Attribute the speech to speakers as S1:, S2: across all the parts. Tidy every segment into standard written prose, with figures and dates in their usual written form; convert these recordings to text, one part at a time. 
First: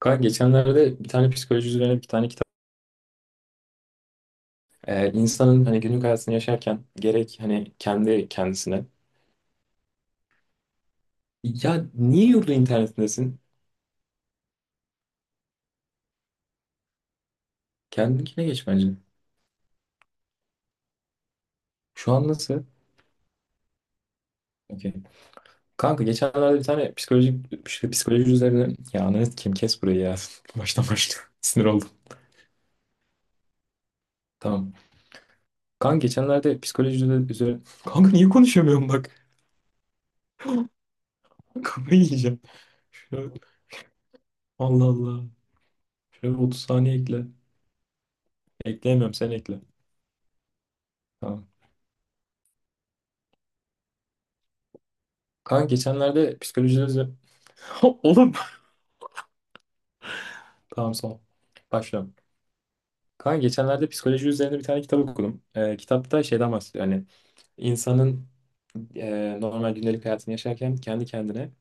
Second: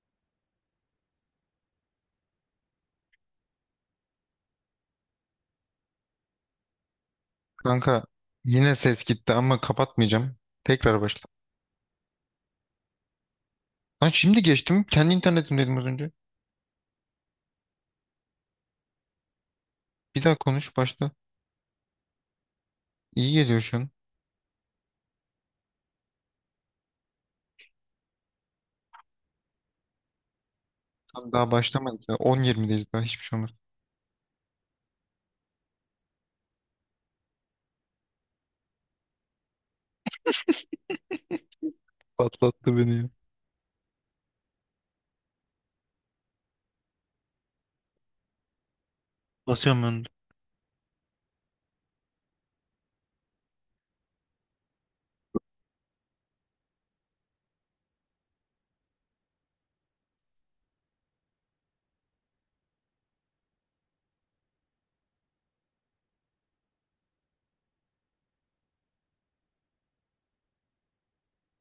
S1: Kanka geçenlerde bir tane psikoloji üzerine bir tane kitap. İnsanın hani günlük hayatını yaşarken gerek hani
S2: Kanka
S1: kendi
S2: yine
S1: kendisine.
S2: ses gitti ama kapatmayacağım. Tekrar başla.
S1: Ya niye yurdu internetindesin?
S2: Lan şimdi geçtim. Kendi internetim dedim az önce.
S1: Kendine geç bence.
S2: Bir daha konuş başla.
S1: Şu an nasıl?
S2: İyi geliyor şu an.
S1: Okey. Kanka geçenlerde bir tane psikolojik işte psikoloji üzerine. Ya ananı kim kes burayı ya. Baştan başla.
S2: Tam daha
S1: Sinir oldum.
S2: başlamadık ya. 10-20'deyiz daha hiçbir şey olmaz.
S1: Tamam. Kanka geçenlerde psikoloji üzerine. Kanka niye konuşamıyorum bak. Kafayı yiyeceğim.
S2: Patlattı beni ya.
S1: Şöyle... Allah Allah. Şöyle 30 saniye ekle. Ekleyemiyorum sen ekle.
S2: Basıyorum ben de.
S1: Tamam. Kaan geçenlerde psikoloji üzerine... Oğlum! Tamam son. Başlıyorum. Kaan geçenlerde psikoloji üzerine bir tane kitap okudum. Kitapta şeyden bahsediyor, hani İnsanın normal gündelik hayatını yaşarken kendi kendine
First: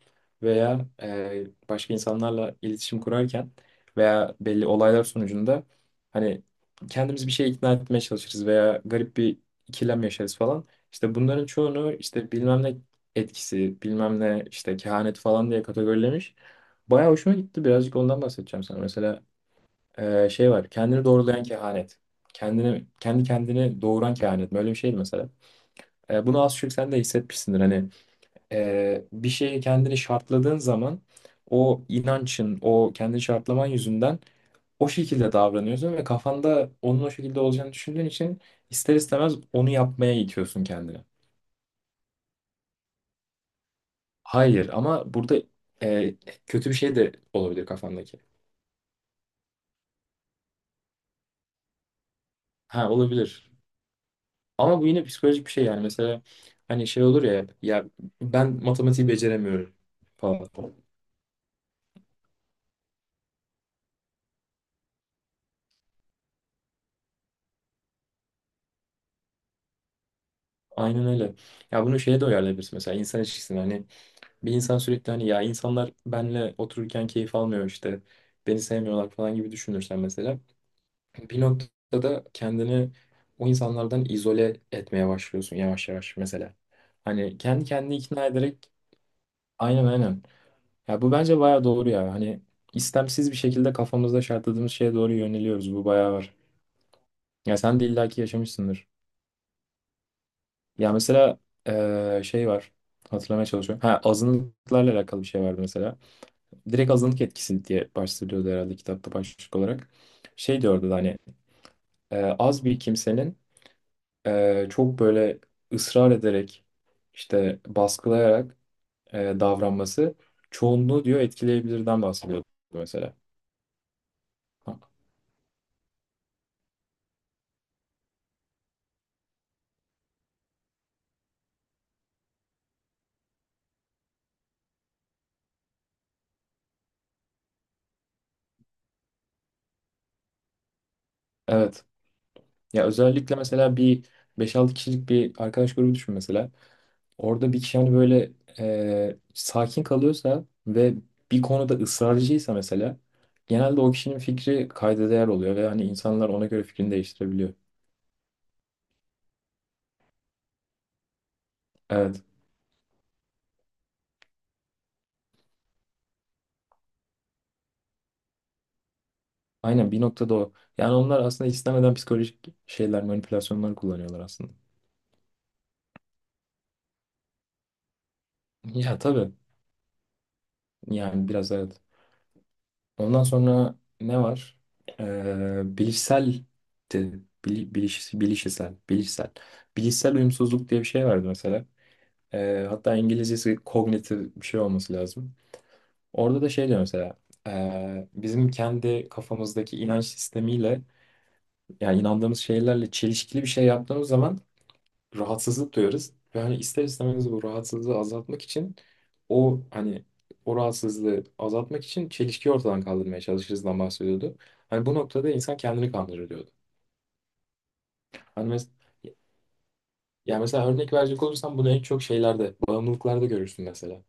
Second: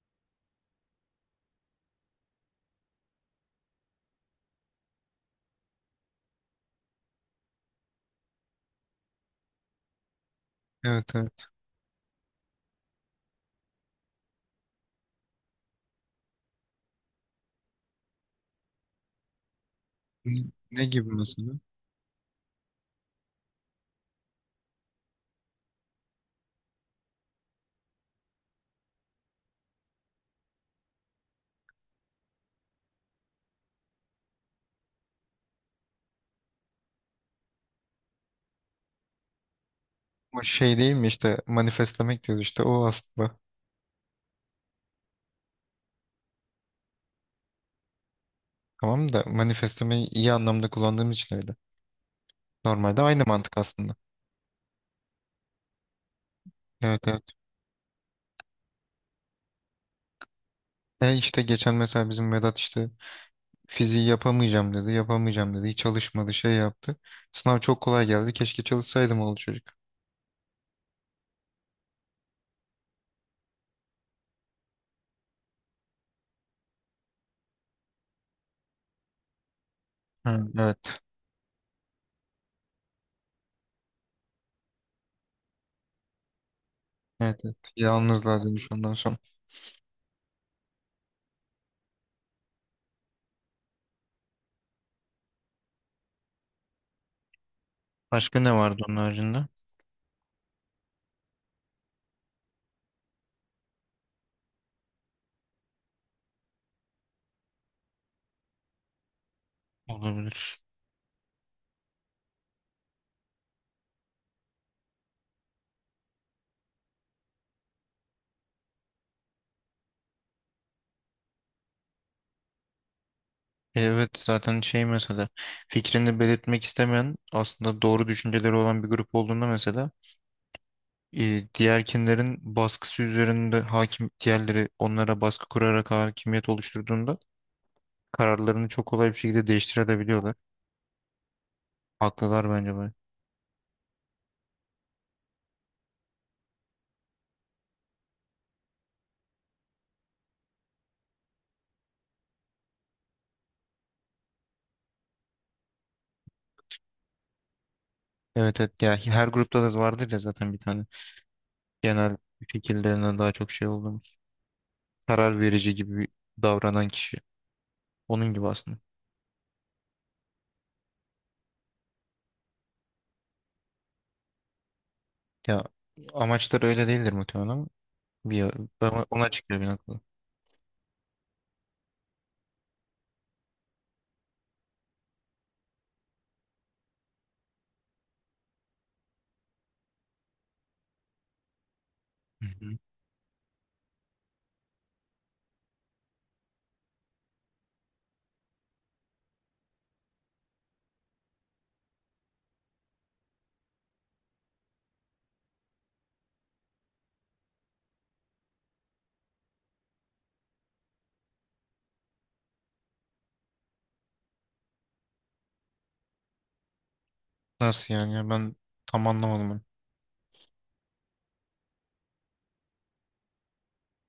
S1: veya başka insanlarla iletişim kurarken veya belli olaylar sonucunda hani kendimiz bir şeye ikna etmeye çalışırız veya garip bir ikilem yaşarız falan. İşte
S2: Evet evet.
S1: bunların çoğunu işte bilmem ne etkisi, bilmem ne işte kehanet falan diye kategorilemiş. Bayağı hoşuma gitti. Birazcık ondan bahsedeceğim sana. Mesela
S2: Ne
S1: şey var.
S2: ne
S1: Kendini
S2: gibi
S1: doğrulayan
S2: mesela?
S1: kehanet. Kendini, kendi kendini doğuran kehanet mi? Öyle bir şeydi mesela. Bunu az çok sen de hissetmişsindir. Hani bir şeye kendini şartladığın zaman o inancın, o kendini şartlaman yüzünden o şekilde davranıyorsun ve kafanda onun o şekilde olacağını düşündüğün için ister istemez onu yapmaya
S2: O
S1: itiyorsun
S2: şey değil
S1: kendini.
S2: mi işte manifestlemek diyoruz işte o aslında.
S1: Hayır ama burada e, kötü bir şey de olabilir kafandaki.
S2: Tamam da manifestlemeyi iyi anlamda kullandığımız için öyle.
S1: Ha,
S2: Normalde aynı
S1: olabilir.
S2: mantık aslında.
S1: Ama bu yine psikolojik bir şey yani. Mesela hani şey
S2: Evet evet.
S1: olur ya ben matematiği beceremiyorum falan.
S2: E işte geçen mesela bizim Vedat işte fiziği yapamayacağım dedi, yapamayacağım dedi. Hiç çalışmadı, şey yaptı. Sınav çok kolay geldi. Keşke çalışsaydım oğlu çocuk.
S1: Aynen öyle. Ya bunu şeye de uyarlayabilirsin mesela insan ilişkisine hani. Bir insan sürekli hani ya insanlar benle otururken keyif almıyor işte beni sevmiyorlar falan gibi düşünürsen mesela
S2: Hı, evet.
S1: bir noktada kendini o insanlardan izole etmeye başlıyorsun yavaş yavaş mesela. Hani
S2: Evet, evet.
S1: kendi kendini ikna
S2: Yalnızlığa
S1: ederek,
S2: dönüş ondan sonra.
S1: aynen aynen. Ya bu bence bayağı doğru ya. Hani istemsiz bir şekilde kafamızda şartladığımız şeye doğru yöneliyoruz. Bu bayağı var. Ya sen de illaki
S2: Başka ne vardı
S1: yaşamışsındır.
S2: onun haricinde?
S1: Ya mesela şey var. Hatırlamaya çalışıyorum. Ha, azınlıklarla alakalı bir şey vardı mesela. Direkt azınlık etkisi diye başlıyordu herhalde kitapta başlık olarak.
S2: Olabilir.
S1: Şey diyordu da hani az bir kimsenin çok böyle ısrar ederek işte baskılayarak davranması çoğunluğu diyor etkileyebilirden bahsediyordu mesela.
S2: Evet zaten
S1: Ha,
S2: şey mesela fikrini belirtmek istemeyen aslında doğru düşünceleri olan bir grup olduğunda mesela diğerkinlerin baskısı üzerinde hakim diğerleri onlara baskı kurarak hakimiyet oluşturduğunda kararlarını çok kolay bir şekilde değiştirebiliyorlar.
S1: evet.
S2: Haklılar bence.
S1: Ya özellikle mesela bir beş altı kişilik bir arkadaş grubu düşün mesela. Orada bir kişi hani böyle sakin kalıyorsa ve bir konuda ısrarcıysa mesela genelde o kişinin fikri kayda değer oluyor ve hani insanlar ona göre fikrini değiştirebiliyor.
S2: Evet evet ya her grupta da vardır ya zaten bir tane genel
S1: Evet.
S2: fikirlerine daha çok şey olduğumuz karar verici gibi davranan kişi. Onun gibi aslında.
S1: Aynen, bir noktada o. Yani onlar aslında istemeden psikolojik şeyler, manipülasyonlar kullanıyorlar aslında.
S2: Ya amaçları öyle değildir muhtemelen ama bir
S1: Ya
S2: ama ona
S1: tabii.
S2: çıkıyor bir noktada.
S1: Yani biraz evet. Ondan sonra ne var? Bilişsel de, bili- biliş, bilişsel, bilişsel. Bilişsel uyumsuzluk diye bir şey vardı mesela.
S2: Hı hı.
S1: Hatta İngilizcesi kognitif bir şey olması lazım. Orada da şey diyor mesela. Bizim kendi kafamızdaki inanç sistemiyle yani inandığımız şeylerle çelişkili bir şey yaptığımız zaman rahatsızlık duyarız. Ve hani ister istemez bu rahatsızlığı azaltmak için o hani o rahatsızlığı azaltmak için çelişkiyi ortadan kaldırmaya çalışırızdan bahsediyordu. Hani bu noktada insan kendini kandırır diyordu.
S2: Nasıl yani ya
S1: Hani
S2: ben
S1: mes
S2: tam anlamadım onu.
S1: yani mesela örnek verecek olursam bunu en çok şeylerde, bağımlılıklarda görürsün mesela.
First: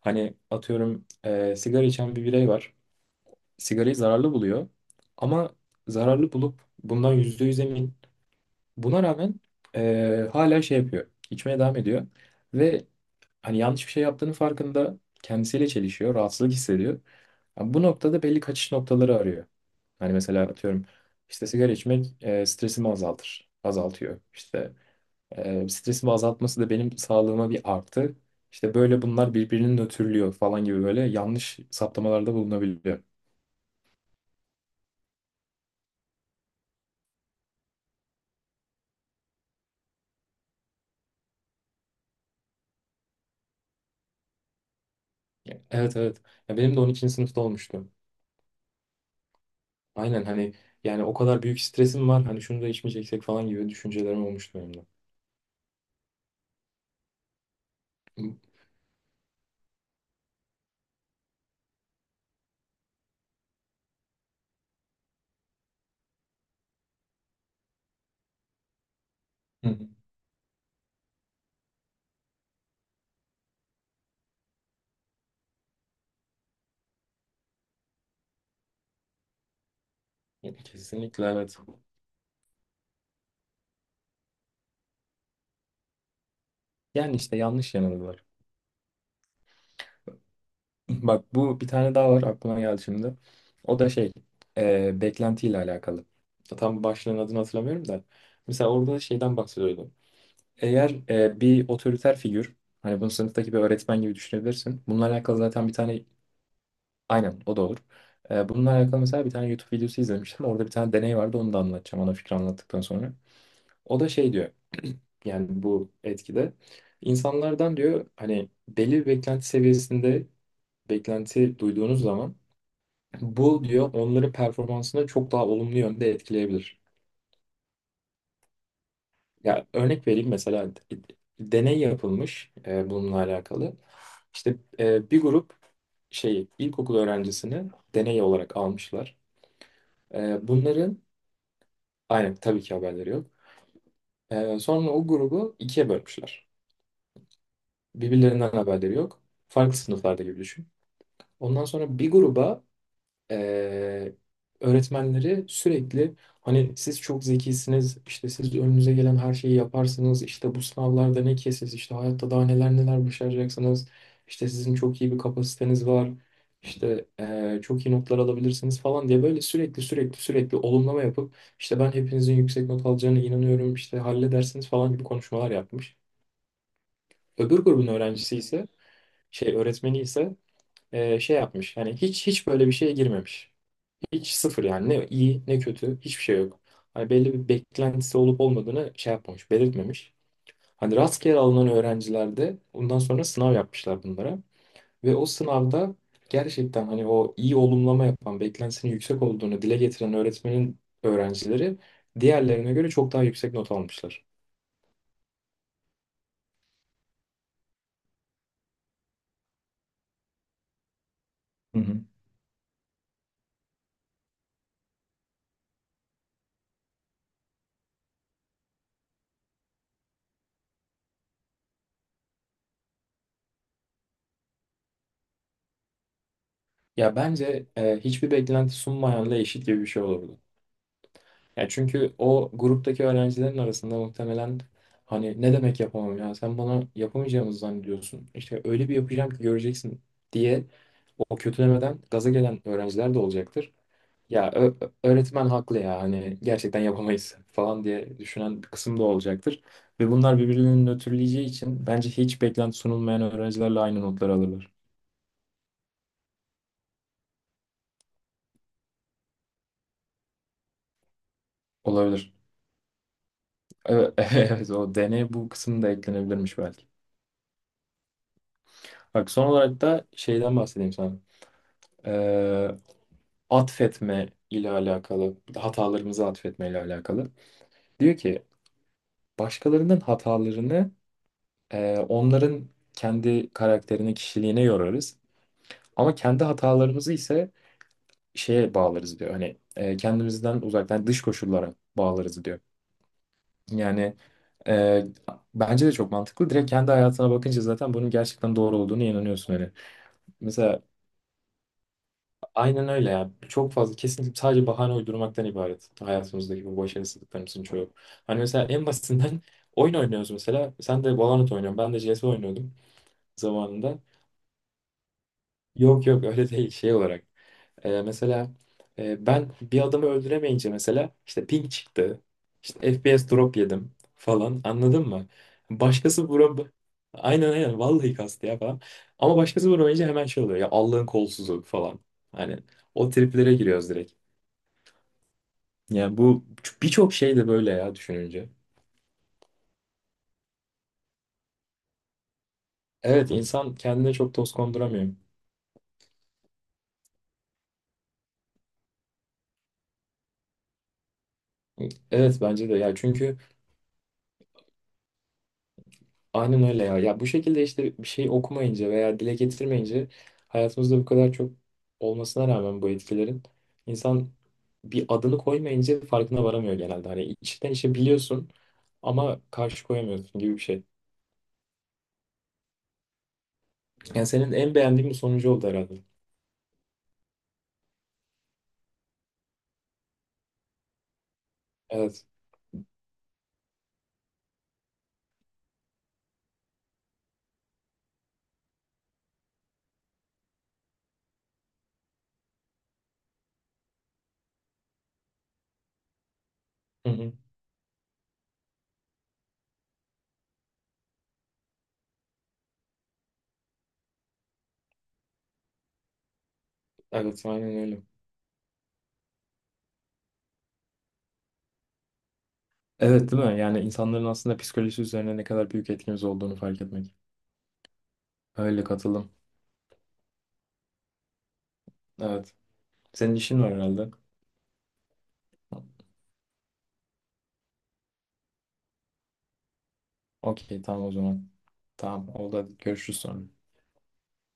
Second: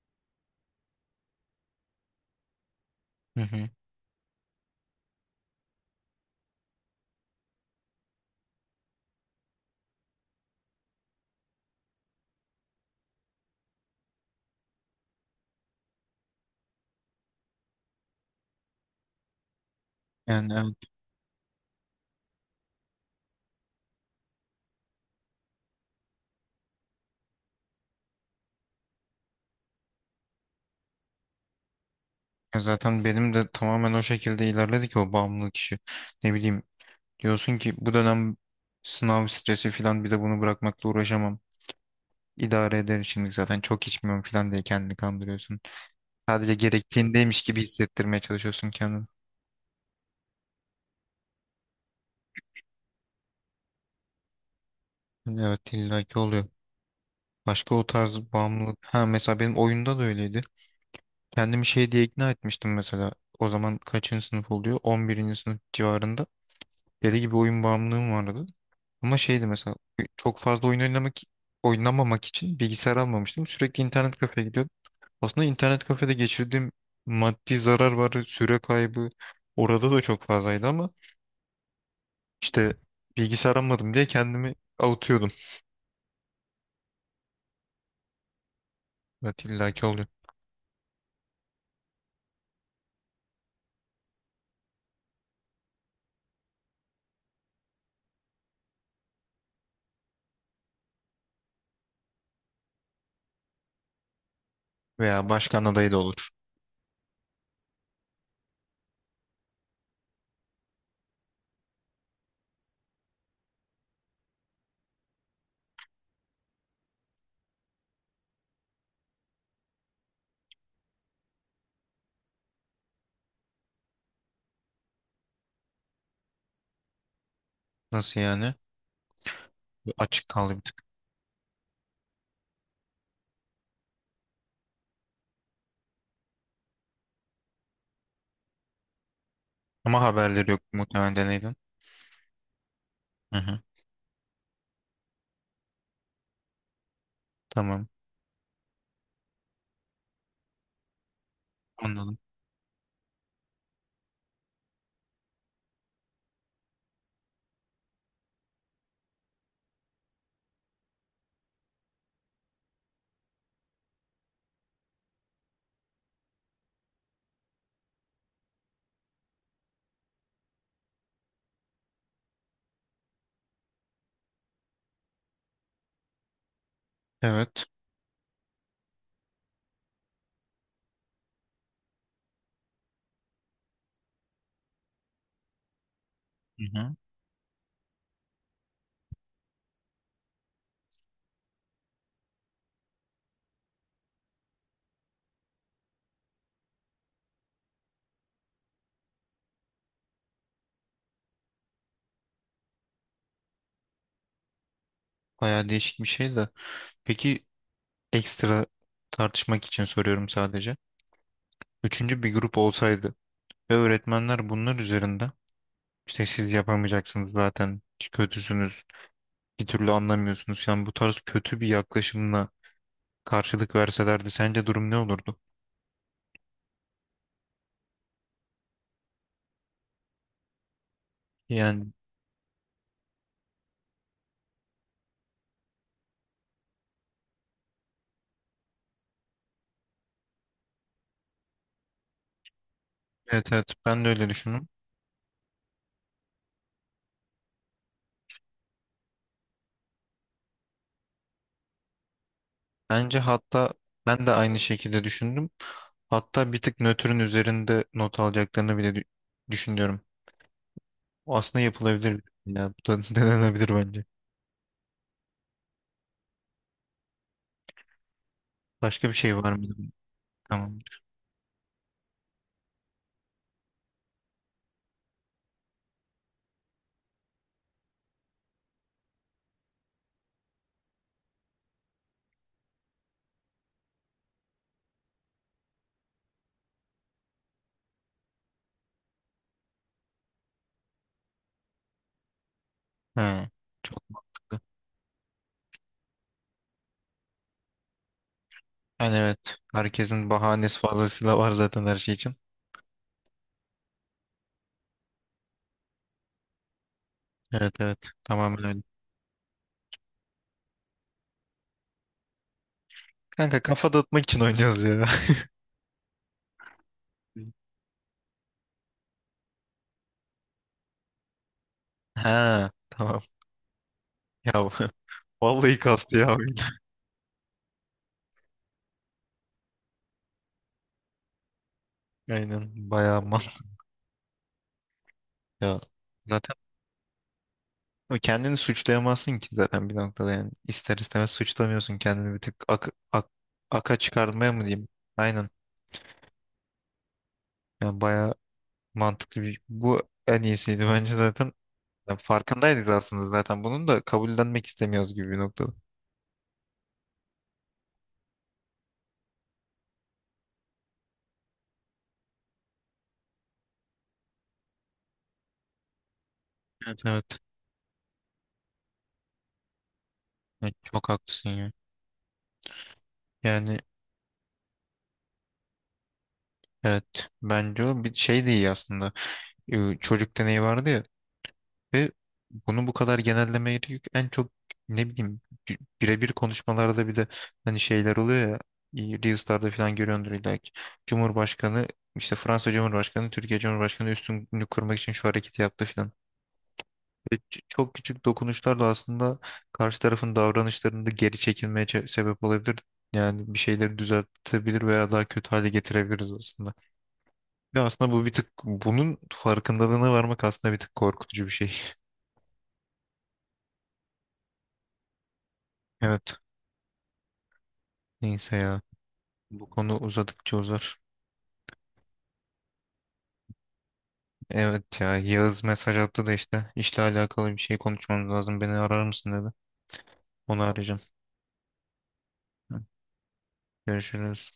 S1: Hani atıyorum sigara içen bir birey var.
S2: Hı hı.
S1: Sigarayı zararlı buluyor. Ama zararlı bulup bundan %100 emin. Buna rağmen hala şey yapıyor. İçmeye devam ediyor. Ve hani yanlış bir şey yaptığının farkında, kendisiyle çelişiyor, rahatsızlık hissediyor. Yani bu noktada belli kaçış noktaları arıyor. Hani mesela
S2: Yani evet.
S1: atıyorum işte sigara içmek stresimi azaltır, azaltıyor. İşte stresimi azaltması da benim sağlığıma bir artı. İşte böyle bunlar birbirini nötrlüyor falan gibi böyle yanlış saptamalarda
S2: Ya
S1: bulunabiliyor.
S2: zaten benim de tamamen o şekilde ilerledi ki o bağımlılık işi. Ne bileyim diyorsun ki bu dönem sınav stresi falan bir de bunu bırakmakla uğraşamam. İdare ederim şimdi zaten çok içmiyorum falan diye kendini kandırıyorsun.
S1: Evet evet.
S2: Sadece
S1: Ya benim de 12. sınıfta
S2: gerektiğindeymiş gibi
S1: olmuştu.
S2: hissettirmeye çalışıyorsun kendini.
S1: Aynen hani yani o kadar büyük stresim var hani şunu da içmeyeceksek falan gibi düşüncelerim olmuştu benim de.
S2: Evet illaki oluyor. Başka o tarz
S1: Hı
S2: bağımlılık. Ha mesela benim oyunda da öyleydi. Kendimi şey diye ikna etmiştim mesela. O zaman kaçıncı sınıf oluyor? 11. sınıf civarında. Deli gibi oyun bağımlılığım vardı. Ama şeydi mesela
S1: hı.
S2: çok fazla oyun oynamak oynamamak için bilgisayar almamıştım. Sürekli internet kafeye gidiyordum. Aslında internet kafede geçirdiğim maddi zarar var, süre kaybı orada da çok fazlaydı ama
S1: Kesinlikle evet.
S2: işte bilgisayar almadım diye kendimi avutuyordum.
S1: Yani işte yanlış yanılgılar.
S2: Evet illaki oluyor.
S1: Bak, bu bir tane daha var aklıma geldi şimdi. O da şey, beklentiyle alakalı. Tam başlığın adını hatırlamıyorum da. Mesela orada da şeyden bahsediyordu. Eğer bir otoriter figür, hani bunu sınıftaki bir öğretmen gibi düşünebilirsin. Bununla
S2: Veya
S1: alakalı
S2: başkan
S1: zaten bir
S2: adayı da
S1: tane,
S2: olur.
S1: aynen o da olur. Bununla alakalı mesela bir tane YouTube videosu izlemiştim. Orada bir tane deney vardı, onu da anlatacağım ana fikri anlattıktan sonra. O da şey diyor, yani bu etkide. İnsanlardan diyor hani belli bir beklenti seviyesinde beklenti duyduğunuz zaman bu diyor onların performansını çok daha olumlu yönde etkileyebilir.
S2: Nasıl yani?
S1: Ya örnek
S2: Açık
S1: vereyim
S2: kaldı bir
S1: mesela,
S2: tık.
S1: deney yapılmış bununla alakalı. İşte bir grup şey ilkokul öğrencisini deney olarak almışlar.
S2: Ama haberleri yok
S1: Bunların,
S2: muhtemelen deneyden.
S1: aynen, tabii ki haberleri yok.
S2: Hı hı.
S1: Sonra o grubu ikiye bölmüşler.
S2: Tamam.
S1: Birbirlerinden haberleri yok. Farklı sınıflarda gibi düşün. Ondan sonra bir
S2: Anladım.
S1: gruba, Ee, öğretmenleri sürekli hani siz çok zekisiniz, işte siz önünüze gelen her şeyi yaparsınız, işte bu sınavlarda ne ki siz, işte hayatta daha neler neler başaracaksınız, işte sizin çok iyi bir kapasiteniz var, işte çok iyi notlar alabilirsiniz falan diye böyle sürekli sürekli sürekli olumlama yapıp işte ben hepinizin yüksek not alacağına inanıyorum, işte halledersiniz falan gibi konuşmalar yapmış. Öbür
S2: Evet.
S1: grubun öğrencisi ise şey öğretmeni ise şey yapmış. Yani hiç hiç böyle bir şeye girmemiş. Hiç, sıfır yani. Ne iyi ne kötü, hiçbir şey yok.
S2: Hı hı.
S1: Hani belli bir beklentisi olup olmadığını şey yapmamış, belirtmemiş. Hani rastgele alınan öğrencilerde ondan sonra sınav yapmışlar bunlara. Ve o sınavda gerçekten hani o iyi olumlama yapan, beklentisinin yüksek olduğunu dile getiren öğretmenin öğrencileri diğerlerine göre çok daha yüksek not almışlar.
S2: Bayağı değişik bir şey de. Peki ekstra tartışmak için soruyorum sadece.
S1: Hı hı.
S2: Üçüncü bir grup olsaydı ve öğretmenler bunlar üzerinde işte siz yapamayacaksınız zaten, kötüsünüz, bir türlü anlamıyorsunuz. Yani bu tarz kötü bir yaklaşımla karşılık verselerdi sence durum ne olurdu?
S1: Ya bence hiçbir beklenti sunmayanla eşit gibi bir şey olurdu. Ya
S2: Yani
S1: çünkü o gruptaki öğrencilerin arasında muhtemelen hani ne demek yapamam, ya sen bana yapamayacağımızı zannediyorsun. İşte öyle bir yapacağım ki göreceksin diye o kötülemeden gaza gelen öğrenciler de
S2: evet,
S1: olacaktır.
S2: evet, ben de öyle
S1: Ya
S2: düşündüm.
S1: öğretmen haklı ya, hani gerçekten yapamayız falan diye düşünen bir kısım da olacaktır. Ve bunlar birbirlerini nötrleyeceği için bence hiç beklenti
S2: Bence
S1: sunulmayan
S2: hatta
S1: öğrencilerle aynı
S2: ben de
S1: notları
S2: aynı
S1: alırlar.
S2: şekilde düşündüm. Hatta bir tık nötrün üzerinde not alacaklarını bile düşünüyorum. O aslında yapılabilir.
S1: Olabilir.
S2: Ya bu da denenebilir bence.
S1: Evet, evet, o deney bu kısım da eklenebilirmiş belki.
S2: Başka bir
S1: Bak
S2: şey
S1: son
S2: var mı?
S1: olarak da şeyden
S2: Tamam.
S1: bahsedeyim sana. e, Atfetme ile alakalı, hatalarımızı atfetme ile alakalı. Diyor ki başkalarının hatalarını onların kendi karakterine, kişiliğine yorarız. Ama kendi hatalarımızı ise şeye bağlarız diyor. Hani kendimizden uzaktan dış koşullara bağlarız diyor.
S2: He, çok
S1: Yani
S2: mantıklı.
S1: e, bence de çok mantıklı. Direkt kendi hayatına bakınca zaten bunun gerçekten doğru olduğunu
S2: Yani evet.
S1: inanıyorsun hani.
S2: Herkesin bahanesi
S1: Mesela,
S2: fazlasıyla var zaten her şey için.
S1: aynen öyle ya. Çok fazla, kesinlikle sadece bahane uydurmaktan ibaret. Hayatımızdaki bu başarısızlıklarımızın
S2: Evet
S1: çoğu.
S2: evet.
S1: Hani
S2: Tamamen
S1: mesela
S2: öyle.
S1: en basitinden, oyun oynuyoruz mesela. Sen de Valorant oynuyorsun. Ben de CS oynuyordum
S2: Kanka kafa
S1: zamanında.
S2: dağıtmak için oynuyoruz ya.
S1: Yok yok, öyle değil şey olarak. Mesela ben bir adamı öldüremeyince mesela işte ping çıktı.
S2: Ha
S1: İşte F P
S2: tamam.
S1: S drop yedim
S2: Ya
S1: falan, anladın mı?
S2: vallahi kastı
S1: Başkası
S2: ya oyun.
S1: vuram Aynen aynen, vallahi kastı ya falan. Ama başkası vuramayınca hemen şey oluyor ya, Allah'ın kolsuzu falan. Hani
S2: Aynen.
S1: o
S2: Bayağı mal.
S1: triplere giriyoruz direkt.
S2: Ya
S1: Yani bu
S2: zaten
S1: birçok şey de böyle ya,
S2: o
S1: düşününce.
S2: kendini suçlayamazsın ki zaten bir noktada yani. İster istemez suçlamıyorsun kendini bir tık
S1: Evet, insan
S2: aka
S1: kendine çok
S2: çıkarmaya
S1: toz
S2: mı diyeyim?
S1: konduramıyor.
S2: Aynen. Yani bayağı mantıklı bir... Bu en iyisiydi bence zaten. Yani
S1: Evet bence de
S2: farkındaydık
S1: ya,
S2: aslında
S1: çünkü
S2: zaten. Bunun da kabullenmek istemiyoruz gibi bir noktada.
S1: aynen öyle ya. Ya bu şekilde işte bir şey okumayınca veya dile getirmeyince hayatımızda bu kadar çok olmasına rağmen bu etkilerin, insan bir adını koymayınca farkına varamıyor
S2: Evet
S1: genelde. Hani
S2: evet.
S1: içten içe biliyorsun ama karşı koyamıyorsun gibi bir
S2: Evet,
S1: şey.
S2: çok haklısın ya. Yani
S1: Yani senin en beğendiğin bir sonucu oldu herhalde.
S2: evet. Bence o bir şey de iyi aslında. Çocuk deneyi vardı ya. Ve
S1: Evet.
S2: bunu bu kadar genellemeye yük en çok ne bileyim birebir konuşmalarda bile hani şeyler oluyor ya Reels'larda falan görüyordur illa ki. Cumhurbaşkanı işte Fransa Cumhurbaşkanı Türkiye Cumhurbaşkanı üstünlüğünü kurmak için şu hareketi yaptı falan.
S1: Hı hı.
S2: Ve çok küçük dokunuşlarla aslında karşı tarafın davranışlarında geri çekilmeye sebep olabilir. Yani bir şeyleri düzeltebilir veya daha kötü hale getirebiliriz aslında.
S1: Evet, aynen
S2: Ve
S1: öyle.
S2: aslında bu bir tık bunun farkındalığına varmak aslında bir tık korkutucu bir şey.
S1: Evet, değil mi? Yani insanların aslında psikolojisi üzerine ne kadar büyük etkimiz
S2: Evet.
S1: olduğunu fark etmek.
S2: Neyse ya.
S1: Öyle katılım.
S2: Bu konu uzadıkça uzar.
S1: Evet. Senin işin var herhalde.
S2: Evet ya Yağız mesaj attı da işte işle alakalı bir şey konuşmamız lazım. Beni arar mısın dedi. Onu
S1: Okey,
S2: arayacağım.
S1: tamam o zaman. Tamam oldu, hadi
S2: Hı.
S1: görüşürüz sonra.
S2: Görüşürüz.